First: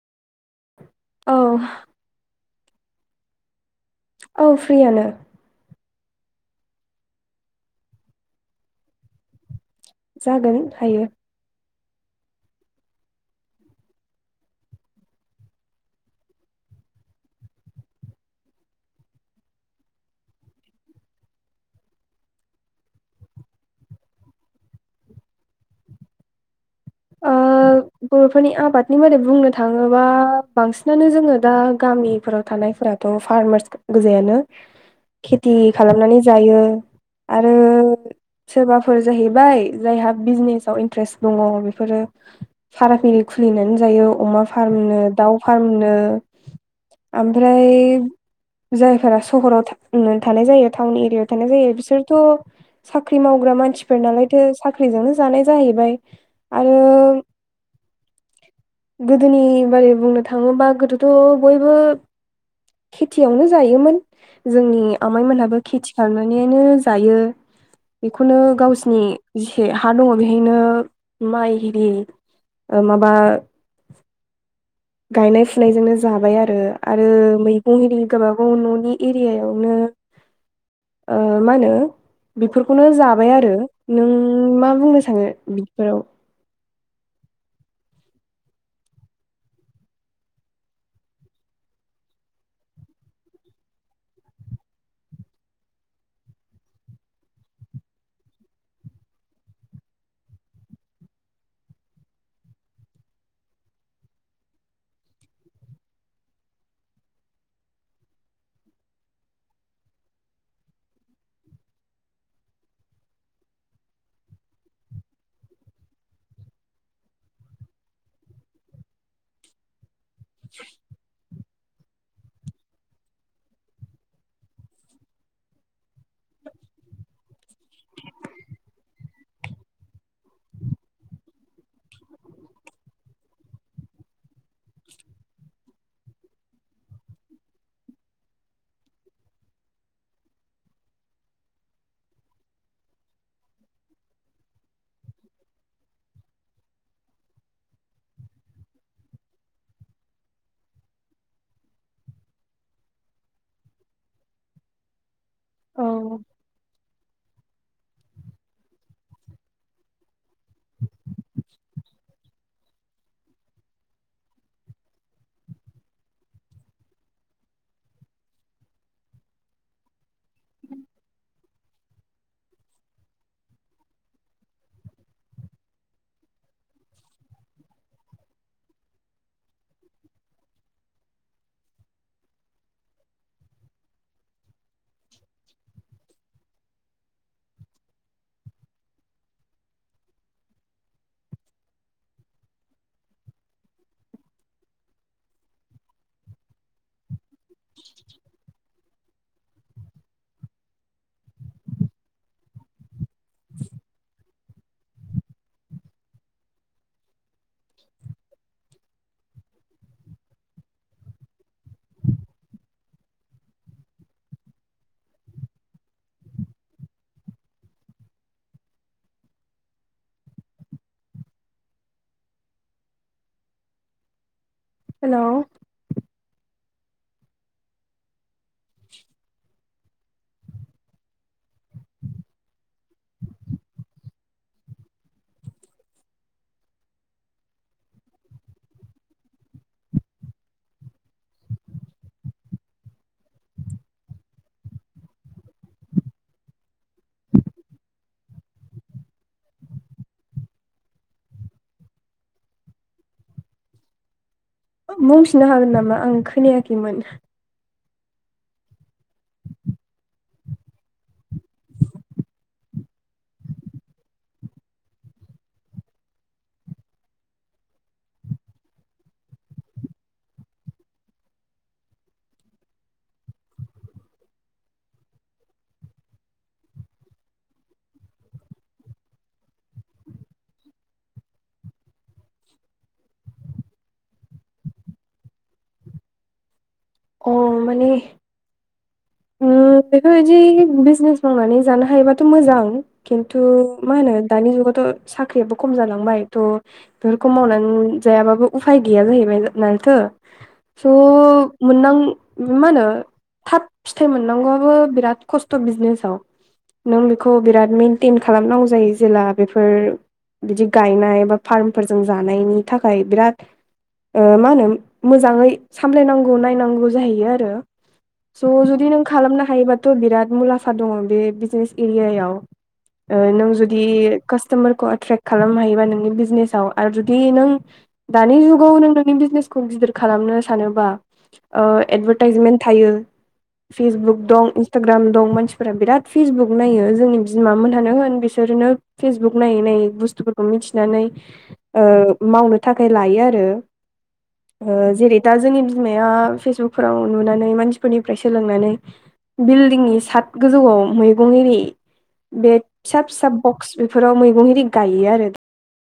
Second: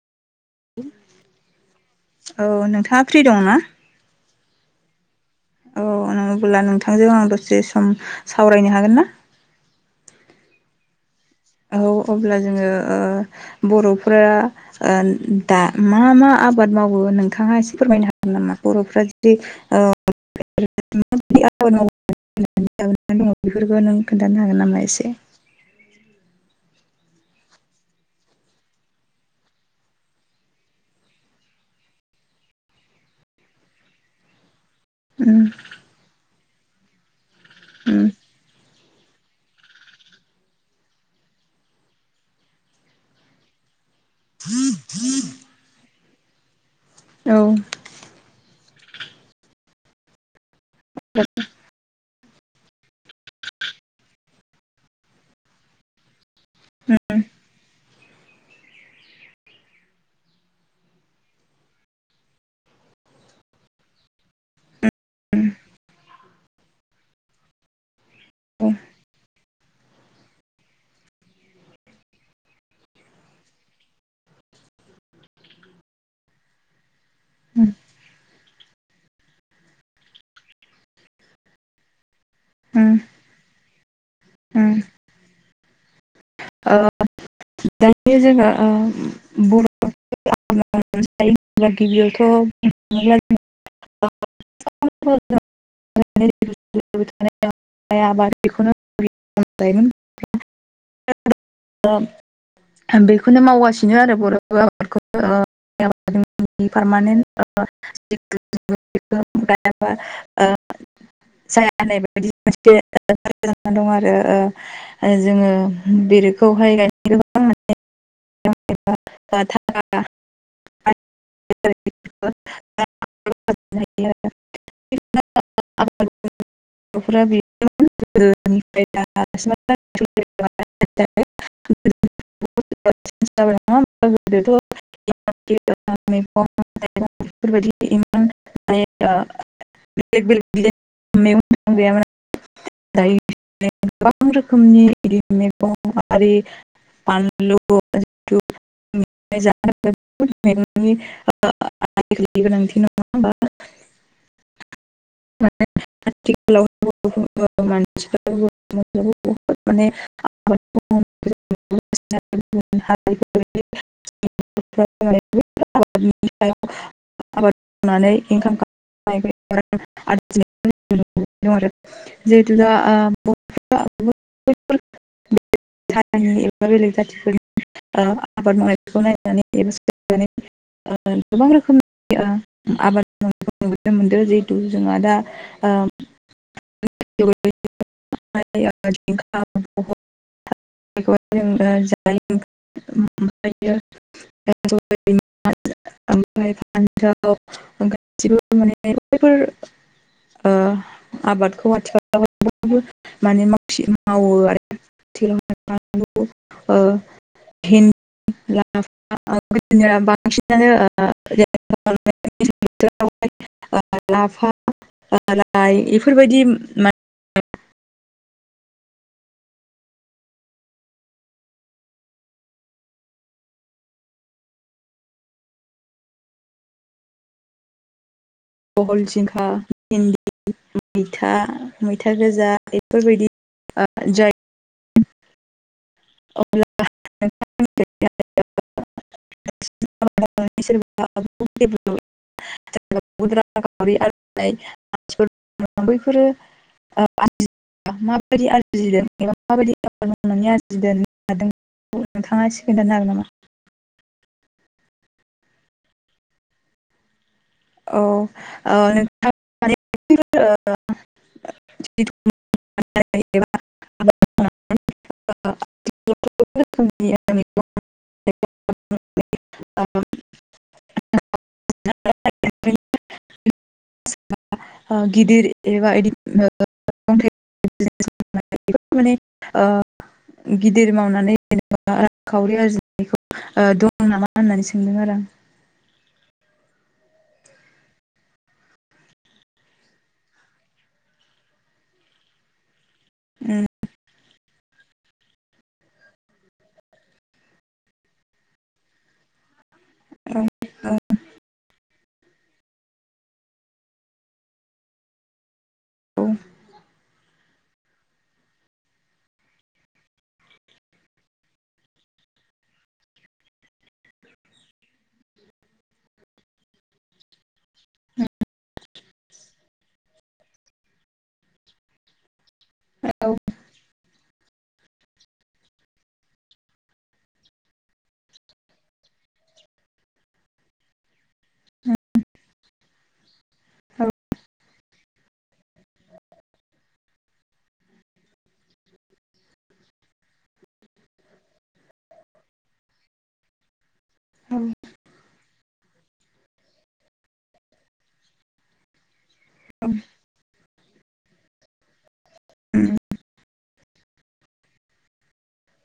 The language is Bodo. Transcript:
औ औ नोंथाङा फ्रि दं ना औ फ्रियानो औ अबोब्ला नोंथांजों आं दसे सम सावरायनो हागोन ना? जागोन हायो। औ अब्ला जोङो ओ बर'फोरा ओ दा मा मा आबा बाद मावो नोंथाङा एसे फोरमायनो हागोन नामा बर'फ्रा जुदि ओ [unintelligible] [unintelligible] बेफोरखौ नों खोन्थानो हागोन नामा एसे? ओ [inaudible] बर'फोरनि आबादनि बारै बुंनो थाङोबा बांसिनानो जोङो दा गामिफोराव थानाय फोराथ' फार्मार्स गोजायानो उम खेथि खालामनानै जायो आरो उम सोरबाफोर जाहैबाय जायहा बिजनेसाव इन्ट्रेस्ट दङ बेफोरो फाराग एरि खुलिनानै जायो अमा फार्मनो दाउ फार्मनो औ ओमफ्राय जायफोरा सहराव थानाय जायो टाउन एरियायाव थानाय जायो बिसोरथ' साख्रि मावग्रा मानसिफोर नालायथो साख्रिजोंनो जानाय जाहैबाय आरो उम गोदोनि बारै बुंनो थाङोबा गोदोथ' बयबो खेथियावनो जायोमोन जोंनि आमाइ मोनहाबो खेथि खालामनानैनो जायो बेखौनो गावसोरनि जेसे हा दङ बेहायनो माइ एरि माबा [unintelligible] गायनाय फुनायजोंनो जाबाय आरो आरो उम मैगं एरि गाबागाव न'नि एरियायावनो [unintelligible] आ मा होनो बेफोरखौनो उम उम जाबाय आरो नों मा बुंनो सानो बिफोराव [unintelligible] जोंहा बर' [unintelligible] [unintelligible] आबाद बेखौनो [unintelligible] बेखौनो मावगासिनो आरो बर' आबादखौ ओ एकडेमिनि पारमानेन्ट [unintelligible] [unintelligible] [unintelligible] आरो जोङो बेरोखौहाय [unintelligible] दा [unintelligible] [unintelligible] गथ'फोरा [unintelligible] [unintelligible] [unintelligible] बेफोरबायदि [unintelligible] [unintelligible] गोबां रोखोमनि मैगं आरि [unintelligible] [unintelligible] गोनांथि नङा होमबा औ [unintelligible] [unintelligible] मानसिफोरबो माने [unintelligible] [unintelligible] [unintelligible] आबाद मावनानै इनकाम [unintelligible] [unintelligible] आरो जिहेथु दा [unintelligible] नि एबा बेलेग जाथिफोरनि आबाद मावनायखौ नाय [unintelligible] [unintelligible] एबा गोबां रोखोम आबाद मावनायखौ नुनो मोनदों जिहेथु जोंहा दा [unintelligible] [unintelligible] [unintelligible] [unintelligible] ओमफ्राय फान्जाव गासिबो माने बेफोर आबादखौ आथिखालाव [unintelligible] माने माव मावो आरो ओ [unintelligible] [unintelligible] [unintelligible] लाफा लाइ बेफोरबायदि [unintelligible] हेलौ बहल जिंखा भिनदि मैथा मैथा गोजा बेफोरबायदि जाय अब्ला [unintelligible] [unintelligible] [unintelligible] बैफोरो [unintelligible] माबायदि आरजिदों एबा माबायदि आरजिदों [unintelligible] [unintelligible] हादों नोंथाङा खोनथानो हागोन नामा बुंफिनो हागोन नामा आं खोनायाखैमोन। औ ओ नोंथां [unintelligible] [unintelligible] [unintelligible] [unintelligible] [unintelligible] गिदिर एबा इदि [unintelligible] [unintelligible] माने ओ [unintelligible] गिदिर मावनानै जेनेबा रांखावरि आरजिनायखौ दं नामा होननानै सोंदों आरो आं [inaudible] अ माने उम [inaudible] बेफोरबायदि बिजनेस मावनानै जानो हायोबाथ' मोजां खिन्थु मा होनो दानि जुगाव थ' साख्रियाबो खम जालांबाय थ' बेफोरखौ मावनानै जायाबाबो उफाय गैया जाहैबाय न माथो स' मोनदां मा होनो थाब फिथाइ मोननांगौआबो बिराद खस्थ' बिजनेसाव आं औ नों खौ बिराद मेइनटेइन खालामनांगौ जायो जेला बेफोर बिदि गायनाय बा फार्मफोरजों जानायनि थाखाय बिराद मा होनो मोजाङै सामलायनांगौ नायनांगौ जाहैयो आरो बि मुलामफा दङ बे बिजने एर नों जुदि कास्ट कासटमारखौ एट्रेक्ट खालामनो हायोबा नोंनि बिजनेसाव आरो जुदि नों दानि जुगाव नों नोंनि बिजनेस खौ गिदिर खालामनो सानोबा ओ एडभार्टाइजमेन्ट थायो औ फेसबुक दं इन्सटाग्राम दं मानसिफोरा बिराद फेसबुक नायो जोंनि बिमाोनहानो होन बिस बिसोरनो फेसबुक नायै नायै बुस्थुफोरखौ मिथिनानै मावनो थाखाय लायो आरो। औ उम जेरै दा जोंनि बिमाया फेसबुकफोराव नुनानै मानसिफोरनि फ्राय सोलोंनानै बिल्डिंनि सात गोजौआव मैगं एरि बे फिसा फिसा बक्स बेफोराव मैगं एरि गायो आरो।